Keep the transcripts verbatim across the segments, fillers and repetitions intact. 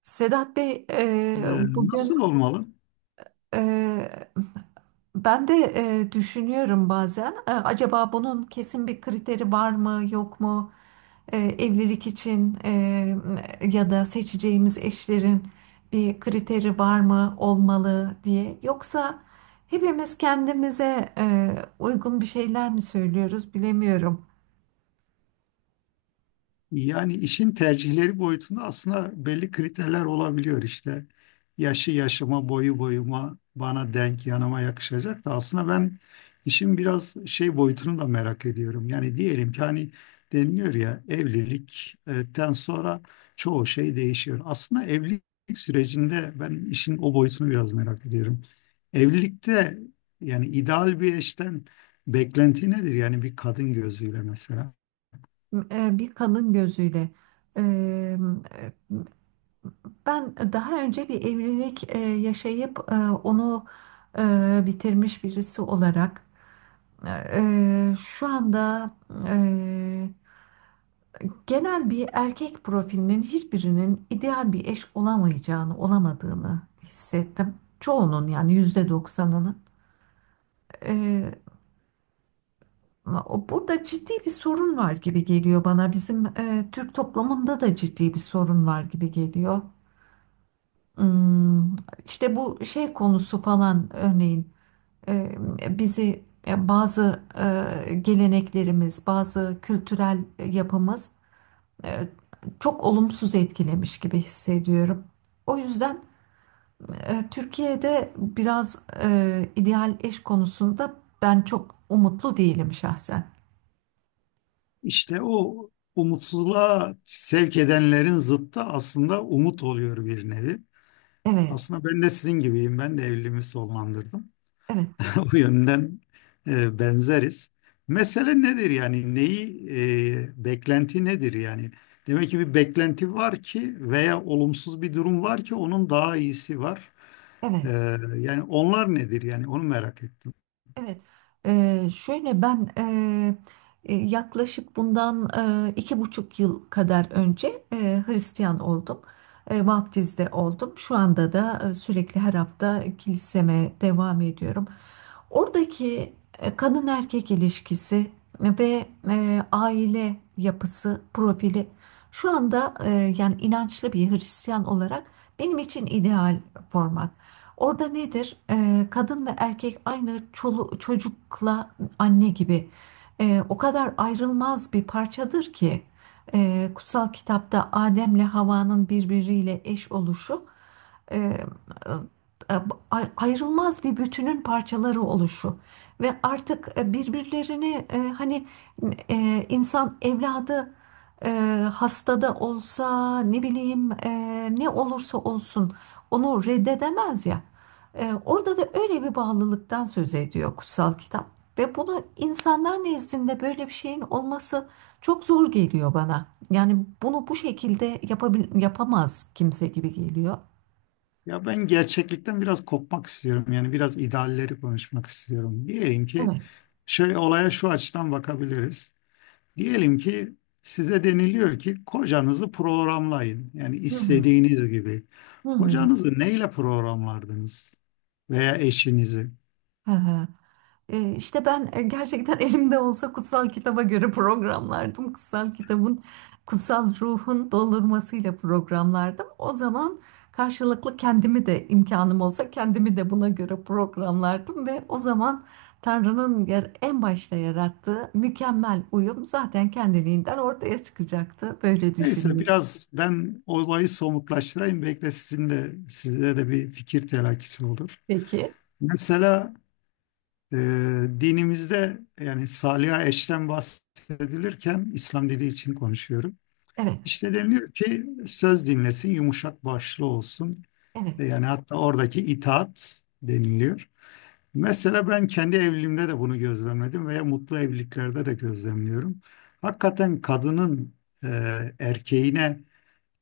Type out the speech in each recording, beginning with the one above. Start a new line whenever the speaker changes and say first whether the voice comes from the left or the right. right: Sedat Bey, e,
left: Ee,
right: bugün
left: Nasıl olmalı?
right: e, ben de e, düşünüyorum bazen. E, acaba bunun kesin bir kriteri var mı, yok mu? E, evlilik için, e, ya da seçeceğimiz eşlerin bir kriteri var mı, olmalı diye. Yoksa hepimiz kendimize e, uygun bir şeyler mi söylüyoruz, bilemiyorum.
left: Yani işin tercihleri boyutunda aslında belli kriterler olabiliyor işte. Yaşı yaşıma, boyu boyuma, bana denk, yanıma yakışacak da aslında ben işin biraz şey boyutunu da merak ediyorum. Yani diyelim ki hani deniliyor ya evlilikten sonra çoğu şey değişiyor. Aslında evlilik sürecinde ben işin o boyutunu biraz merak ediyorum. Evlilikte yani ideal bir eşten beklenti nedir? Yani bir kadın gözüyle mesela.
right: E, bir kadın gözüyle. E, Ben daha önce bir evlilik e, yaşayıp e, onu e, bitirmiş birisi olarak e, e, şu anda, e, genel bir erkek profilinin hiçbirinin ideal bir eş olamayacağını, olamadığını hissettim. Çoğunun, yani yüzde doksanının. E, o- Burada ciddi bir sorun var gibi geliyor bana. Bizim e, Türk toplumunda da ciddi bir sorun var gibi geliyor. Hmm, işte bu şey konusu falan örneğin. E, bizi e, bazı e, geleneklerimiz, bazı kültürel yapımız e, çok olumsuz etkilemiş gibi hissediyorum. O yüzden e, Türkiye'de biraz e, ideal eş konusunda ben çok umutlu değilim şahsen.
left: İşte o umutsuzluğa sevk edenlerin zıttı aslında umut oluyor bir nevi.
right: Evet,
left: Aslında ben de sizin gibiyim. Ben de evliliğimi sonlandırdım.
right: evet,
left: O yönden e, benzeriz. Mesele nedir yani? Neyi, e, beklenti nedir yani? Demek ki bir beklenti var ki veya olumsuz bir durum var ki onun daha iyisi var. E,
right: evet.
left: yani onlar nedir yani? Onu merak ettim.
right: Evet, eee, şöyle ben, eee, e, yaklaşık bundan eee, iki buçuk yıl kadar önce eee, Hristiyan oldum. Eee, vaftizde oldum. Şu anda da eee, sürekli her hafta kiliseme devam ediyorum. Oradaki e, kadın erkek ilişkisi ve e, aile yapısı, profili şu anda, e, yani inançlı bir Hristiyan olarak benim için ideal format. Orada nedir? Ee, kadın ve erkek aynı çolu- çocukla anne gibi. Ee, o kadar ayrılmaz bir parçadır ki e, kutsal kitapta Adem'le Havva'nın birbiriyle eş oluşu, e, e, ay- ayrılmaz bir bütünün parçaları oluşu ve artık e, birbirlerini, e, hani e, insan evladı e, hastada olsa, ne bileyim, e, ne olursa olsun onu reddedemez ya. E, orada da öyle bir bağlılıktan söz ediyor kutsal kitap ve bunu insanlar nezdinde böyle bir şeyin olması çok zor geliyor bana. Yani bunu bu şekilde yapabil yapamaz kimse gibi geliyor.
left: Ya ben gerçeklikten biraz kopmak istiyorum. Yani biraz idealleri konuşmak istiyorum. Diyelim ki
right: Evet.
left: şöyle olaya şu açıdan bakabiliriz. Diyelim ki size deniliyor ki kocanızı programlayın. Yani
right: Hı hı,
left: istediğiniz gibi.
right: hı hı.
left: Kocanızı neyle programlardınız veya eşinizi?
right: Hı hı. E, işte ben e, gerçekten elimde olsa kutsal kitaba göre programlardım. Kutsal kitabın, kutsal ruhun doldurmasıyla programlardım. O zaman karşılıklı kendimi de, imkanım olsa kendimi de buna göre programlardım ve o zaman Tanrı'nın yer, en başta yarattığı mükemmel uyum zaten kendiliğinden ortaya çıkacaktı. Böyle
left: Neyse
right: düşünüyorum.
left: biraz ben olayı somutlaştırayım. Belki de sizin de size de bir fikir telakkisi olur.
right: Peki.
left: Mesela e, dinimizde yani saliha eşten bahsedilirken İslam dili için konuşuyorum.
right: Evet,
left: İşte deniliyor ki söz dinlesin, yumuşak başlı olsun.
right: evet.
left: E, Yani hatta oradaki itaat deniliyor. Mesela ben kendi evliliğimde de bunu gözlemledim veya mutlu evliliklerde de gözlemliyorum. Hakikaten kadının e, erkeğine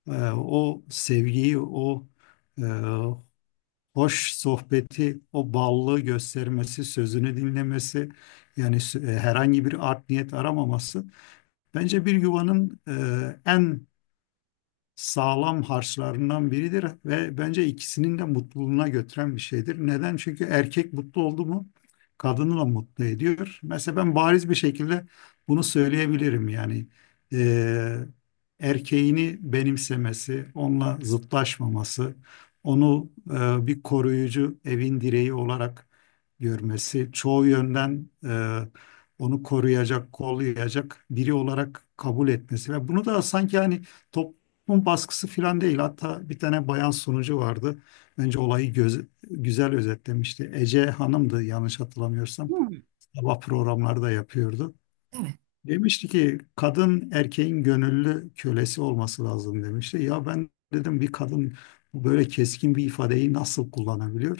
left: e, o sevgiyi, o e, hoş sohbeti, o ballığı göstermesi, sözünü dinlemesi, yani sü- e, herhangi bir art niyet aramaması bence bir yuvanın e, en sağlam harçlarından biridir ve bence ikisinin de mutluluğuna götüren bir şeydir. Neden? Çünkü erkek mutlu oldu mu kadını da mutlu ediyor. Mesela ben bariz bir şekilde bunu söyleyebilirim yani. eee, Erkeğini benimsemesi, onunla zıtlaşmaması, onu eee, bir koruyucu evin direği olarak görmesi, çoğu yönden eee, onu koruyacak, kollayacak biri olarak kabul etmesi ve bunu da sanki hani toplum bunun baskısı falan değil. Hatta bir tane bayan sunucu vardı. Bence olayı göz, güzel özetlemişti. Ece Hanım'dı yanlış hatırlamıyorsam.
right: Hmm.
left: Sabah programları da yapıyordu.
right: Evet.
left: Demişti ki kadın erkeğin gönüllü kölesi olması lazım demişti. Ya ben dedim bir kadın böyle keskin bir ifadeyi nasıl kullanabiliyor?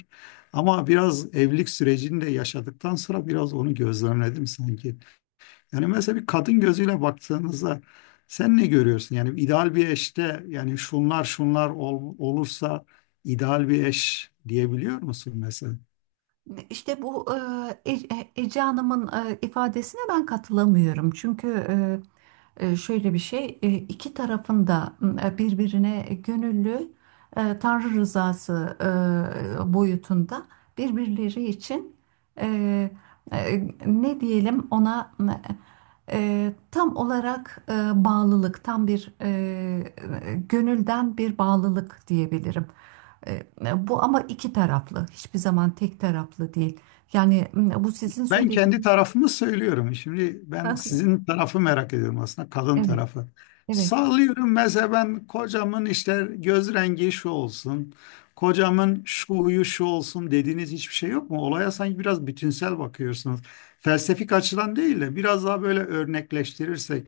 left: Ama biraz evlilik sürecini de yaşadıktan sonra biraz onu gözlemledim sanki. Yani mesela bir kadın gözüyle baktığınızda sen ne görüyorsun? Yani ideal bir eşte yani şunlar şunlar ol- olursa ideal bir eş diyebiliyor musun mesela?
right: İşte bu e, E- Ece Hanım'ın e, ifadesine ben katılamıyorum. Çünkü e, e, şöyle bir şey, e, iki tarafın da e, birbirine gönüllü, e, Tanrı rızası e, boyutunda birbirleri için, e, e, ne diyelim ona, e, tam olarak e, bağlılık, tam bir e, gönülden bir bağlılık diyebilirim. E, Bu ama iki taraflı, hiçbir zaman tek taraflı değil. Yani m, bu sizin
left: Ben kendi
right: söylediğiniz.
left: tarafımı söylüyorum. Şimdi ben sizin tarafı merak ediyorum aslında kadın
right: Evet,
left: tarafı.
right: evet.
left: Sallıyorum mesela ben kocamın işte göz rengi şu olsun, kocamın şu huyu şu olsun dediğiniz hiçbir şey yok mu? Olaya sanki biraz bütünsel bakıyorsunuz. Felsefik açıdan değil de biraz daha böyle örnekleştirirsek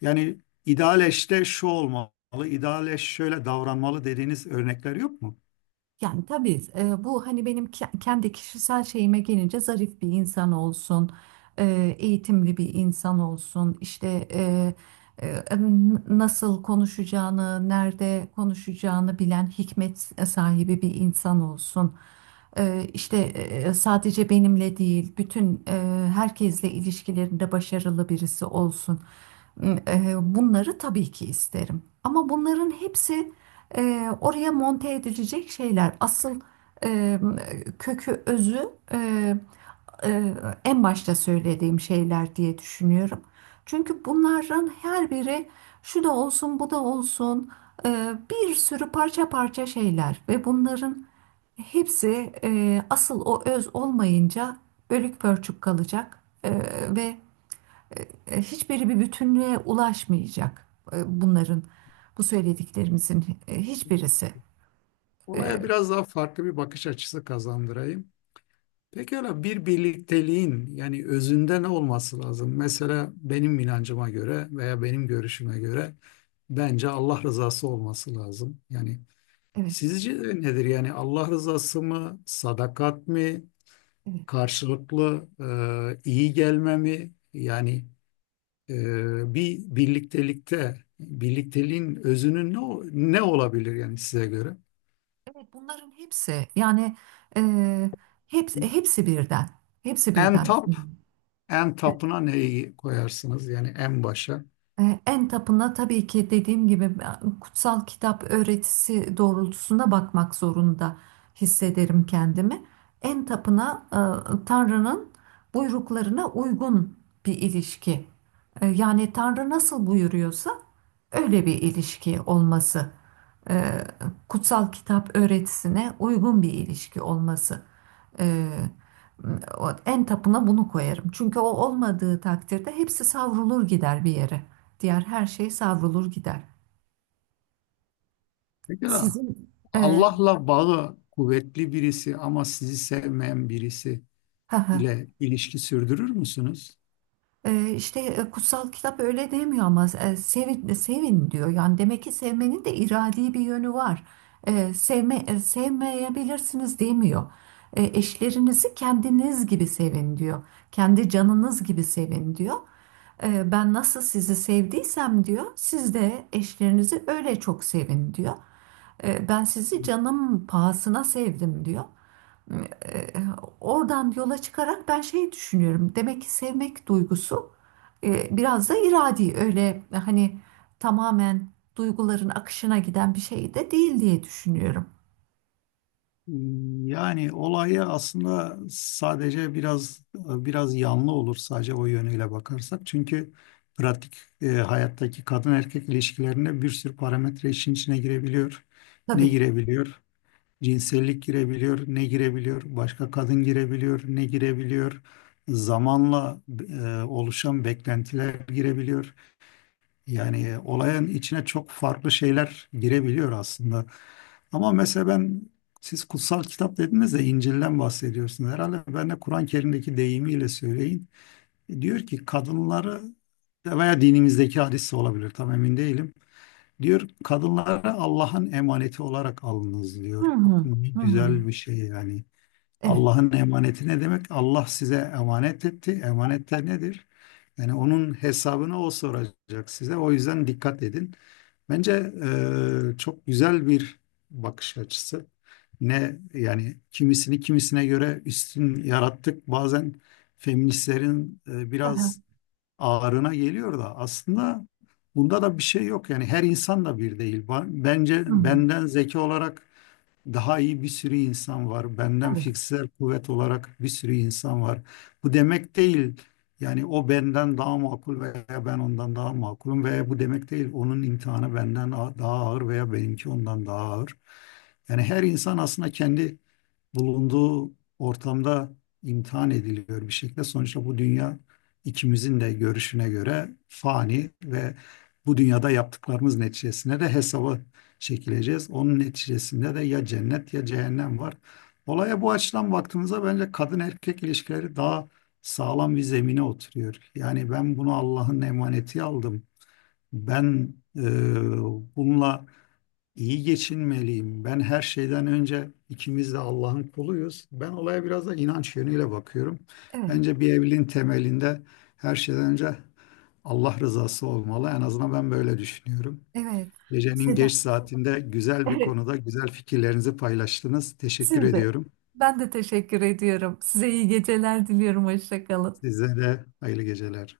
left: yani ideal eşte şu olmalı, ideal eş şöyle davranmalı dediğiniz örnekler yok mu?
right: Yani tabii, e, bu hani benim ke- kendi kişisel şeyime gelince, zarif bir insan olsun, e, eğitimli bir insan olsun, işte, e, e, n- nasıl konuşacağını, nerede konuşacağını bilen hikmet sahibi bir insan olsun. E, işte e, sadece benimle değil, bütün, e, herkesle ilişkilerinde başarılı birisi olsun. E, bunları tabii ki isterim. Ama bunların hepsi e, oraya monte edilecek şeyler. Asıl e, kökü, özü, e, e, en başta söylediğim şeyler diye düşünüyorum. Çünkü bunların her biri, şu da olsun, bu da olsun, e, bir sürü parça parça şeyler ve bunların hepsi, e, asıl o öz olmayınca bölük pörçük kalacak e, ve hiçbiri bir bütünlüğe ulaşmayacak, e, bunların, bu söylediklerimizin e, hiçbirisi. Ee,
left: Olaya biraz daha farklı bir bakış açısı kazandırayım. Peki öyle bir birlikteliğin yani özünde ne olması lazım? Mesela benim inancıma göre veya benim görüşüme göre bence Allah rızası olması lazım. Yani
right: evet,
left: sizce de nedir? Yani Allah rızası mı, sadakat mı?
right: evet.
left: Karşılıklı e, iyi gelmemi yani e, bir birliktelikte birlikteliğin özünün ne, o- ne olabilir yani size göre?
right: Evet, bunların hepsi, yani e, hepsi, hepsi birden. Hepsi
left: En
right: birden.
left: top En tapına neyi koyarsınız yani en başa?
right: E, En tapına tabii ki, dediğim gibi, e, kutsal kitap öğretisi doğrultusunda bakmak zorunda hissederim kendimi. En tapına e, Tanrı'nın buyruklarına uygun bir ilişki. E, Yani Tanrı nasıl buyuruyorsa öyle bir ilişki olması. E, Kutsal kitap öğretisine uygun bir ilişki olması. Ee, O en tapına bunu koyarım. Çünkü o olmadığı takdirde hepsi savrulur gider bir yere. Diğer her şey savrulur gider.
left: Pekala.
right: Sizin e,
left: Allah'la bağı kuvvetli birisi ama sizi sevmeyen birisi
right: ha ha,
left: ile ilişki sürdürür müsünüz?
right: e, işte e, kutsal kitap öyle demiyor ama e, sevin, e, sevin diyor. Yani demek ki sevmenin de iradi bir yönü var. E, sevme, e, sevmeyebilirsiniz demiyor. E, eşlerinizi kendiniz gibi sevin diyor. Kendi canınız gibi sevin diyor. Ee, Ben nasıl sizi sevdiysem diyor, siz de eşlerinizi öyle çok sevin diyor. Ee, Ben sizi canım pahasına sevdim diyor. Ee, Oradan yola çıkarak ben şey düşünüyorum. Demek ki sevmek duygusu e, biraz da iradi, öyle hani tamamen duyguların akışına giden bir şey de değil diye düşünüyorum.
left: Yani olayı aslında sadece biraz biraz yanlı olur sadece o yönüyle bakarsak. Çünkü pratik e, hayattaki kadın erkek ilişkilerinde bir sürü parametre işin içine girebiliyor. Ne
right: Tabii.
left: girebiliyor? Cinsellik girebiliyor, ne girebiliyor? Başka kadın girebiliyor, ne girebiliyor? Zamanla e, oluşan beklentiler girebiliyor. Yani e, olayın içine çok farklı şeyler girebiliyor aslında. Ama mesela ben siz kutsal kitap dediniz de İncil'den bahsediyorsunuz. Herhalde ben de Kur'an-ı Kerim'deki deyimiyle söyleyin. Diyor ki kadınları veya dinimizdeki hadis de olabilir tam emin değilim. Diyor kadınları Allah'ın emaneti olarak alınız
right: Hı
left: diyor.
right: hı.
left: Bakın ne
right: Hı hı.
left: güzel bir şey yani.
right: Evet.
left: Allah'ın emaneti ne demek? Allah size emanet etti. Emanetler nedir? Yani onun hesabını o soracak size. O yüzden dikkat edin. Bence e, çok güzel bir bakış açısı. Ne yani kimisini kimisine göre üstün yarattık. Bazen feministlerin e,
right: Hı hı.
left: biraz ağrına geliyor da aslında bunda da bir şey yok. Yani her insan da bir değil. Ba-
right: Hı
left: Bence
right: hı.
left: benden zeki olarak daha iyi bir sürü insan var. Benden
right: Tabii.
left: fiziksel kuvvet olarak bir sürü insan var. Bu demek değil. Yani o benden daha makul veya ben ondan daha makulum veya bu demek değil. Onun imtihanı benden a- daha ağır veya benimki ondan daha ağır. Yani her insan aslında kendi bulunduğu ortamda imtihan ediliyor bir şekilde. Sonuçta bu dünya ikimizin de görüşüne göre fani ve bu dünyada yaptıklarımız neticesinde de hesaba çekileceğiz. Onun neticesinde de ya cennet ya cehennem var. Olaya bu açıdan baktığımızda bence kadın erkek ilişkileri daha sağlam bir zemine oturuyor. Yani ben bunu Allah'ın emaneti aldım. Ben e, bununla İyi geçinmeliyim. Ben her şeyden önce ikimiz de Allah'ın kuluyuz. Ben olaya biraz da inanç yönüyle bakıyorum.
right: Evet.
left: Bence bir evliliğin temelinde her şeyden önce Allah rızası olmalı. En azından ben böyle düşünüyorum.
right: Evet.
left: Gecenin geç
right: Seda.
left: saatinde güzel bir konuda güzel fikirlerinizi paylaştınız. Teşekkür
right: Siz de.
left: ediyorum.
right: Ben de teşekkür ediyorum. Size iyi geceler diliyorum. Hoşça kalın.
left: Size de hayırlı geceler.